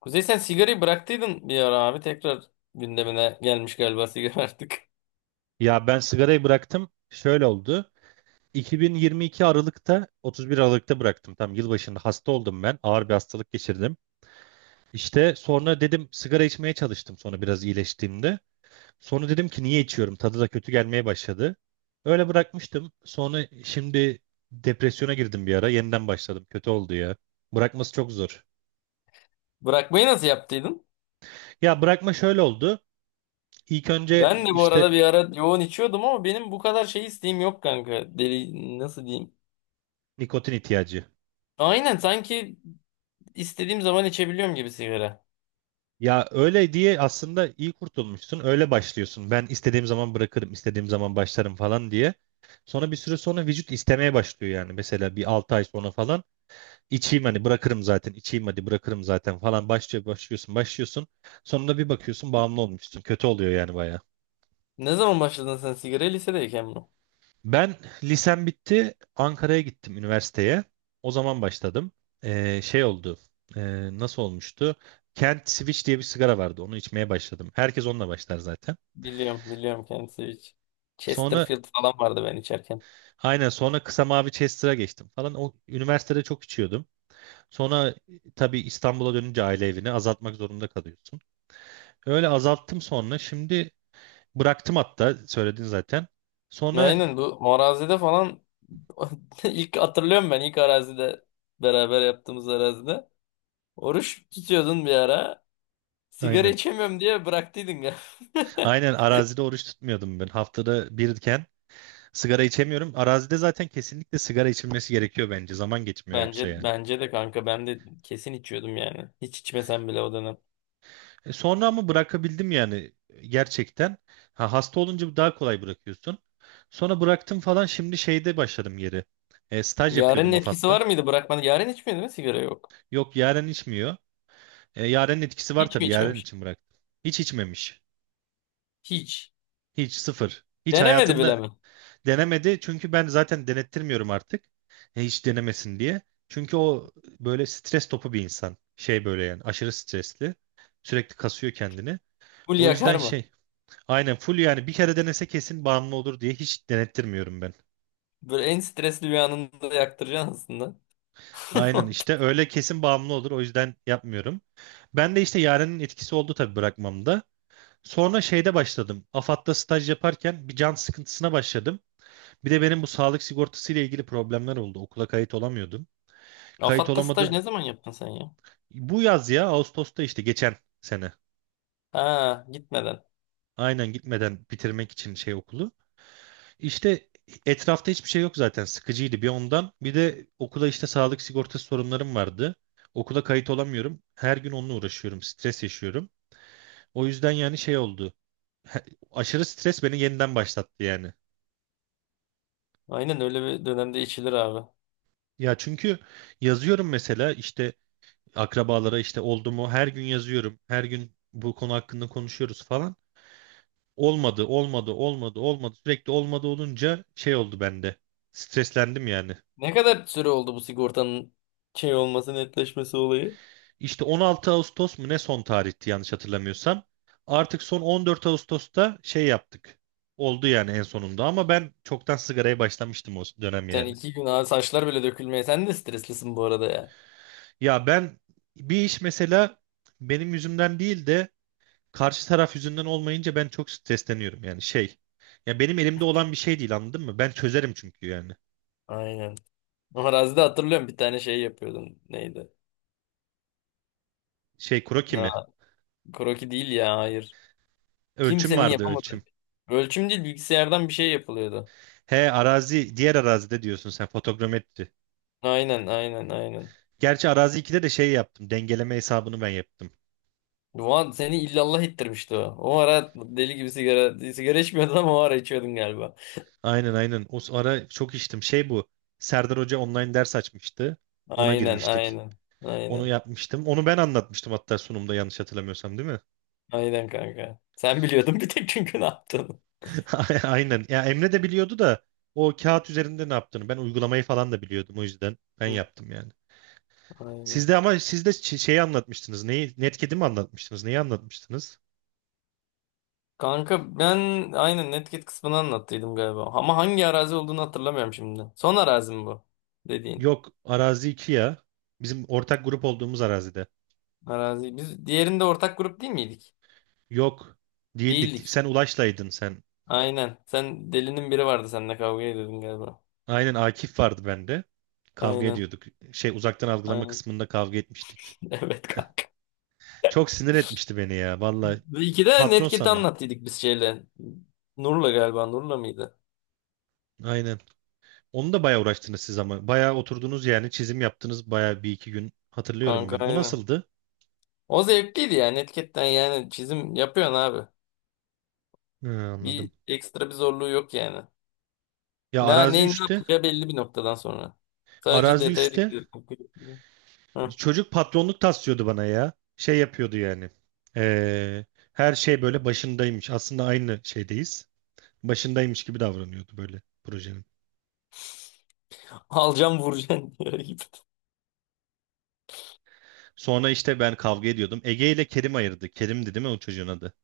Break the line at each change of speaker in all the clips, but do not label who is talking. Kuzey, sen sigarayı bıraktıydın bir ara abi. Tekrar gündemine gelmiş galiba sigara artık.
Ya ben sigarayı bıraktım. Şöyle oldu. 2022 Aralık'ta, 31 Aralık'ta bıraktım. Tam yılbaşında hasta oldum ben. Ağır bir hastalık geçirdim. İşte sonra dedim sigara içmeye çalıştım sonra biraz iyileştiğimde. Sonra dedim ki niye içiyorum? Tadı da kötü gelmeye başladı. Öyle bırakmıştım. Sonra şimdi depresyona girdim bir ara. Yeniden başladım. Kötü oldu ya. Bırakması çok zor.
Bırakmayı nasıl yaptıydın?
Ya bırakma şöyle oldu. İlk önce
Ben de bu arada
işte
bir ara yoğun içiyordum ama benim bu kadar şey isteğim yok kanka. Deli nasıl diyeyim?
nikotin ihtiyacı.
Aynen, sanki istediğim zaman içebiliyorum gibi sigara.
Ya öyle diye aslında iyi kurtulmuşsun. Öyle başlıyorsun. Ben istediğim zaman bırakırım, istediğim zaman başlarım falan diye. Sonra bir süre sonra vücut istemeye başlıyor yani. Mesela bir 6 ay sonra falan içeyim hani bırakırım zaten, içeyim hadi bırakırım zaten falan başlıyor, başlıyorsun. Sonunda bir bakıyorsun bağımlı olmuşsun. Kötü oluyor yani baya.
Ne zaman başladın sen sigara? Lisedeyken mi?
Ben lisem bitti, Ankara'ya gittim üniversiteye. O zaman başladım. Şey oldu. Nasıl olmuştu? Kent Switch diye bir sigara vardı. Onu içmeye başladım. Herkes onunla başlar zaten.
Biliyorum biliyorum, kendisi hiç.
Sonra
Chesterfield falan vardı ben içerken.
aynen sonra kısa mavi Chester'a geçtim falan. O üniversitede çok içiyordum. Sonra tabii İstanbul'a dönünce aile evini azaltmak zorunda kalıyorsun. Öyle azalttım sonra. Şimdi bıraktım hatta söyledin zaten. Sonra
Aynen, bu arazide falan ilk hatırlıyorum, ben ilk arazide, beraber yaptığımız arazide. Oruç tutuyordun bir ara. Sigara
aynen.
içemiyorum diye bıraktıydın ya.
Aynen arazide oruç tutmuyordum ben. Haftada birken sigara içemiyorum. Arazide zaten kesinlikle sigara içilmesi gerekiyor bence. Zaman geçmiyor yoksa
Bence
yani.
bence de kanka, ben de kesin içiyordum yani. Hiç içmesem bile o dönem.
Sonra ama bırakabildim yani gerçekten. Ha, hasta olunca daha kolay bırakıyorsun. Sonra bıraktım falan şimdi şeyde başladım geri. Staj
Yaren'in
yapıyordum
etkisi var
AFAD'da.
mıydı bırakmadı? Yaren içmiyor değil mi sigara, yok.
Yok, Yaren içmiyor. Yaren'in etkisi var
Hiç mi
tabii, Yaren
içmemiş?
için bıraktım. Hiç içmemiş.
Hiç.
Hiç sıfır. Hiç
Denemedi bile
hayatında
mi?
denemedi. Çünkü ben zaten denettirmiyorum artık. Hiç denemesin diye. Çünkü o böyle stres topu bir insan. Şey böyle yani aşırı stresli. Sürekli kasıyor kendini.
Full
O
yakar
yüzden
mı?
şey, aynen full yani bir kere denese kesin bağımlı olur diye hiç denettirmiyorum ben.
Böyle en stresli bir anında yaktıracaksın aslında.
Aynen işte öyle kesin bağımlı olur o yüzden yapmıyorum. Ben de işte Yaren'in etkisi oldu tabii bırakmamda. Sonra şeyde başladım. AFAD'da staj yaparken bir can sıkıntısına başladım. Bir de benim bu sağlık sigortası ile ilgili problemler oldu. Okula kayıt olamıyordum. Kayıt
Afat'ta staj
olamadım.
ne zaman yaptın sen ya?
Bu yaz ya Ağustos'ta işte geçen sene.
Ha, gitmeden.
Aynen gitmeden bitirmek için şey okulu. İşte etrafta hiçbir şey yok zaten. Sıkıcıydı bir ondan. Bir de okula işte sağlık sigortası sorunlarım vardı. Okula kayıt olamıyorum. Her gün onunla uğraşıyorum. Stres yaşıyorum. O yüzden yani şey oldu. He- Aşırı stres beni yeniden başlattı yani.
Aynen, öyle bir dönemde içilir abi.
Ya çünkü yazıyorum mesela işte akrabalara işte oldu mu her gün yazıyorum. Her gün bu konu hakkında konuşuyoruz falan. Olmadı. Sürekli olmadı olunca şey oldu bende. Streslendim yani.
Ne kadar süre oldu bu sigortanın şey olması, netleşmesi olayı?
İşte 16 Ağustos mu ne son tarihti yanlış hatırlamıyorsam. Artık son 14 Ağustos'ta şey yaptık. Oldu yani en sonunda ama ben çoktan sigaraya başlamıştım o dönem
Sen
yani.
iki gün abi, saçlar bile dökülmeye. Sen de streslisin bu arada ya.
Ya ben bir iş mesela benim yüzümden değil de karşı taraf yüzünden olmayınca ben çok stresleniyorum yani şey. Ya benim elimde olan bir şey değil, anladın mı? Ben çözerim çünkü yani.
Aynen. O arazide hatırlıyorum, bir tane şey yapıyordum. Neydi?
Şey kroki
Ha,
mi?
kroki değil ya, hayır.
Ölçüm
Kimsenin
vardı,
yapamadığı.
ölçüm.
Ölçüm değil, bilgisayardan bir şey yapılıyordu.
He, arazi, diğer arazide diyorsun sen, fotogrametri.
Aynen aynen aynen.
Gerçi arazi 2'de de şey yaptım. Dengeleme hesabını ben yaptım.
Ulan seni illallah ettirmişti o. O ara deli gibi sigara içmiyordun ama o ara içiyordun galiba.
Aynen. O ara çok içtim. Şey bu. Serdar Hoca online ders açmıştı. Ona
Aynen
girmiştik.
aynen.
Onu
Aynen.
yapmıştım. Onu ben anlatmıştım hatta sunumda, yanlış hatırlamıyorsam, değil mi?
Aynen kanka. Sen biliyordun bir tek, çünkü ne yaptın.
Aynen. Ya Emre de biliyordu da o kağıt üzerinde ne yaptığını. Ben uygulamayı falan da biliyordum o yüzden. Ben
Hı,
yaptım yani.
aynen.
Sizde ama, sizde şeyi anlatmıştınız. Neyi? Netkedi mi anlatmıştınız? Neyi anlatmıştınız?
Kanka, ben aynen Netcat kısmını anlattıydım galiba. Ama hangi arazi olduğunu hatırlamıyorum şimdi. Son arazi mi bu dediğin?
Yok, arazi 2 ya. Bizim ortak grup olduğumuz arazide.
Arazi. Biz diğerinde ortak grup değil miydik?
Yok, değildik.
Değildik.
Sen Ulaş'laydın.
Aynen. Sen, delinin biri vardı seninle, kavga ediyordun galiba.
Aynen, Akif vardı bende. Kavga
Aynen.
ediyorduk. Şey, uzaktan algılama
Aynen.
kısmında kavga etmiştik.
Evet kanka.
Çok sinir etmişti beni ya. Vallahi
İki de
patron
Netcat'i
sanıyor.
anlattıydık biz şeyle. Nur'la galiba. Nur'la mıydı?
Aynen. Onu da bayağı uğraştınız siz ama. Bayağı oturdunuz yani, çizim yaptınız bayağı bir iki gün. Hatırlıyorum
Kanka,
ben. O
aynen.
nasıldı?
O zevkliydi yani. Netcat'ten yani çizim yapıyorsun abi.
Hı, anladım.
Bir ekstra bir zorluğu yok yani.
Ya
Ne,
arazi
ne, ne
3'te.
yapacağı belli bir noktadan sonra. Sadece
Arazi
detaya dikkat
3'te
etmek. Hı.
çocuk patronluk taslıyordu bana ya. Şey yapıyordu yani. Ee, her şey böyle başındaymış. Aslında aynı şeydeyiz. Başındaymış gibi davranıyordu böyle projenin.
Alacağım vuracağım diyor gibi.
Sonra işte ben kavga ediyordum. Ege ile Kerim ayırdı. Kerim'di değil mi o çocuğun adı?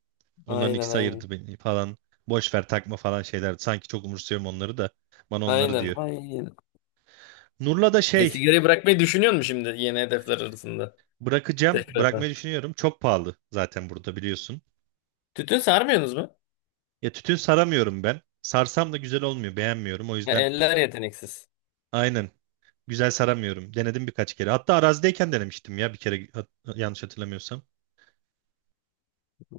Onların
Aynen
ikisi
aynen.
ayırdı beni falan. Boş ver, takma falan şeyler. Sanki çok umursuyorum onları da. Bana onları
Aynen.
diyor.
Aynen.
Nur'la da
E,
şey,
sigarayı bırakmayı düşünüyor musun şimdi, yeni hedefler arasında?
bırakacağım.
Tekrardan.
Bırakmayı düşünüyorum. Çok pahalı zaten burada, biliyorsun.
Tütün sarmıyorsunuz mu?
Ya tütün saramıyorum ben. Sarsam da güzel olmuyor. Beğenmiyorum. O
Ya,
yüzden
eller yeteneksiz.
aynen güzel saramıyorum. Denedim birkaç kere. Hatta arazideyken denemiştim ya bir kere yanlış hatırlamıyorsam.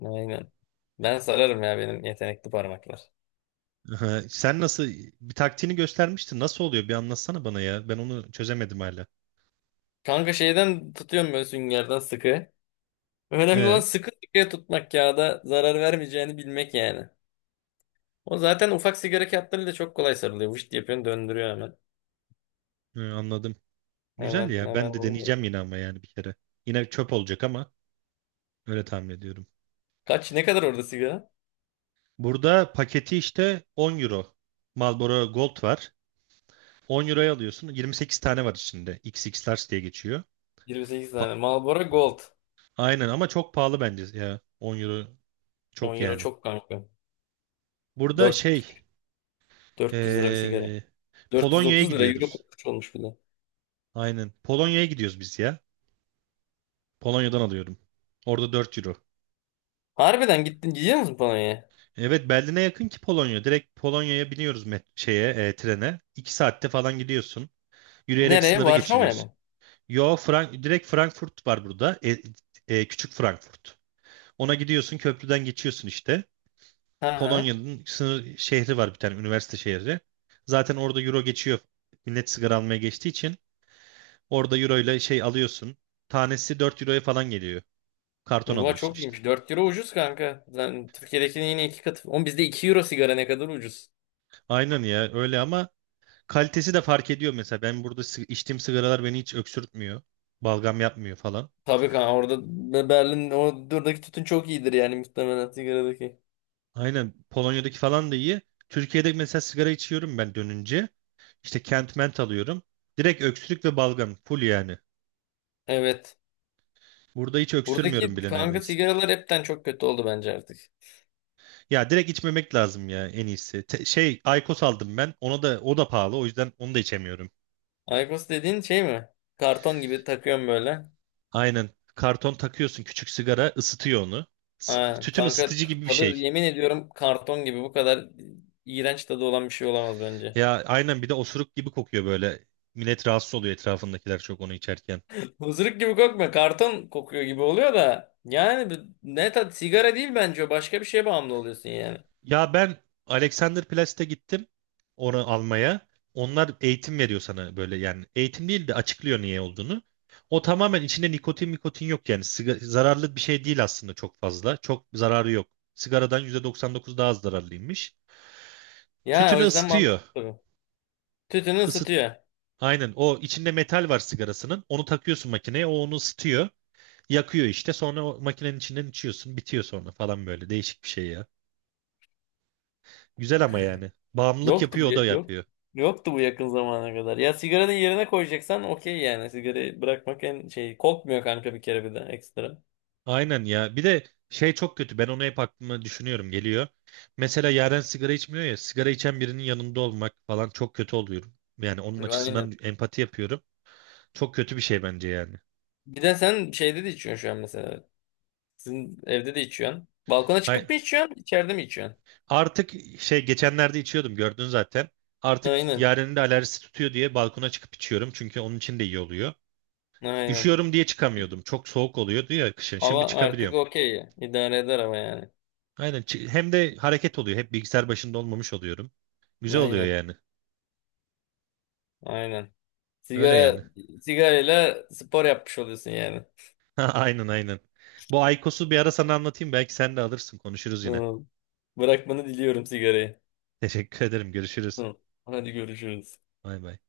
Aynen. Ben sararım ya, benim yetenekli parmaklar.
Aha, sen nasıl bir taktiğini göstermiştin. Nasıl oluyor? Bir anlatsana bana ya. Ben onu çözemedim hala.
Kanka, şeyden tutuyorum böyle, süngerden sıkı. Önemli olan
Ee,
sıkı sıkıya tutmak, kağıda zarar vermeyeceğini bilmek yani. O zaten ufak sigara kağıtlarıyla çok kolay sarılıyor. Vışt yapıyorsun, döndürüyor hemen.
anladım. Güzel
Hemen
ya.
hemen
Ben de
oluyor.
deneyeceğim yine ama yani bir kere. Yine çöp olacak ama öyle tahmin ediyorum.
Kaç, ne kadar orada sigara?
Burada paketi işte 10 euro. Marlboro Gold var. 10 euroya alıyorsun. 28 tane var içinde. X X Large diye geçiyor.
28
Pa-
tane. Marlboro Gold.
Aynen ama çok pahalı bence ya. 10 euro
10
çok
euro
yani.
çok kanka.
Burada şey,
4 400 lira bir sigara.
ee, Polonya'ya
430 lira, euro
gidiyoruz.
kurmuş olmuş bir de.
Aynen. Polonya'ya gidiyoruz biz ya. Polonya'dan alıyorum. Orada 4 euro.
Harbiden gittin, gidiyor musun Polonya'ya?
Evet, Berlin'e yakın ki Polonya. Direkt Polonya'ya biniyoruz met şeye, trene. 2 saatte falan gidiyorsun. Yürüyerek
Nereye?
sınırı
Varşova'ya
geçiriyorsun.
mı?
Yo, direkt Frankfurt var burada. Küçük Frankfurt. Ona gidiyorsun, köprüden geçiyorsun işte.
Ha.
Polonya'nın sınır şehri var bir tane, üniversite şehri. Zaten orada euro geçiyor. Millet sigara almaya geçtiği için orada euro ile şey alıyorsun. Tanesi 4 euroya falan geliyor. Karton
Bu
alıyorsun
çok
işte.
iyiymiş. 4 euro ucuz kanka. Yani Türkiye'dekinin yine iki katı. Oğlum, bizde 2 euro sigara, ne kadar ucuz.
Aynen ya öyle ama kalitesi de fark ediyor mesela. Ben burada içtiğim sigaralar beni hiç öksürtmüyor. Balgam yapmıyor falan.
Tabii kanka, orada Berlin, oradaki tütün çok iyidir yani, muhtemelen sigaradaki.
Aynen Polonya'daki falan da iyi. Türkiye'de mesela sigara içiyorum ben dönünce. İşte Kent Mint alıyorum. Direkt öksürük ve balgam full yani.
Evet.
Burada hiç öksürmüyorum
Buradaki
bile
kanka
neredeyse.
sigaralar hepten çok kötü oldu bence artık.
Ya direkt içmemek lazım ya en iyisi. Şey Aykos aldım ben. Ona da, o da pahalı. O yüzden onu da içemiyorum.
Aykos dediğin şey mi? Karton gibi takıyorum böyle.
Aynen. Karton takıyorsun, küçük sigara ısıtıyor onu.
Ha,
Tütün
kanka
ısıtıcı gibi bir
tadı,
şey.
yemin ediyorum karton gibi, bu kadar iğrenç tadı olan bir şey olamaz bence.
Ya aynen, bir de osuruk gibi kokuyor böyle. Millet rahatsız oluyor, etrafındakiler çok onu içerken.
Hızırık gibi kokmuyor. Karton kokuyor gibi oluyor da. Yani ne tat, sigara değil bence o. Başka bir şeye bağımlı oluyorsun yani.
Ya ben Alexanderplatz'te gittim onu almaya. Onlar eğitim veriyor sana böyle yani. Eğitim değil de açıklıyor niye olduğunu. O tamamen içinde nikotin mikotin yok yani. Zararlı bir şey değil aslında çok fazla. Çok zararı yok. Sigaradan %99 daha az zararlıymış.
Ya, o
Tütünü
yüzden
ısıtıyor.
mantıklı. Tütünü
Isıt.
ısıtıyor.
Aynen, o içinde metal var sigarasının. Onu takıyorsun makineye, o onu ısıtıyor. Yakıyor işte, sonra o makinenin içinden içiyorsun, bitiyor sonra falan, böyle değişik bir şey ya. Güzel ama yani, bağımlılık
Yoktu
yapıyor, o da
bu, yok.
yapıyor.
Yoktu bu yakın zamana kadar. Ya, sigaranın yerine koyacaksan okey yani. Sigarayı bırakmak en şey, kokmuyor kanka bir kere, bir de ekstra.
Aynen ya, bir de şey çok kötü, ben onu hep aklıma düşünüyorum geliyor. Mesela Yaren sigara içmiyor ya, sigara içen birinin yanında olmak falan çok kötü oluyorum. Yani onun açısından
Aynen.
empati yapıyorum. Çok kötü bir şey bence yani.
Bir de sen şeyde de içiyorsun şu an mesela. Sizin evde de içiyorsun. Balkona
Hay
çıkıp mı içiyorsun? İçeride mi içiyorsun?
Artık Şey geçenlerde içiyordum, gördün zaten. Artık
Aynen.
Yaren'in de alerjisi tutuyor diye balkona çıkıp içiyorum. Çünkü onun için de iyi oluyor.
Aynen.
Üşüyorum diye çıkamıyordum. Çok soğuk oluyordu ya kışın. Şimdi
Hava artık
çıkabiliyorum.
okey ya. İdare eder ama yani.
Aynen. Hem de hareket oluyor. Hep bilgisayar başında olmamış oluyorum. Güzel oluyor
Aynen.
yani.
Aynen.
Öyle
Sigara
yani.
Sigarayla spor yapmış oluyorsun yani.
Ha, aynen aynen. Bu aykosu bir ara sana anlatayım. Belki sen de alırsın. Konuşuruz yine.
Hı. Bırakmanı diliyorum sigarayı.
Teşekkür ederim. Görüşürüz.
Hı. Hadi görüşürüz.
Bay bay.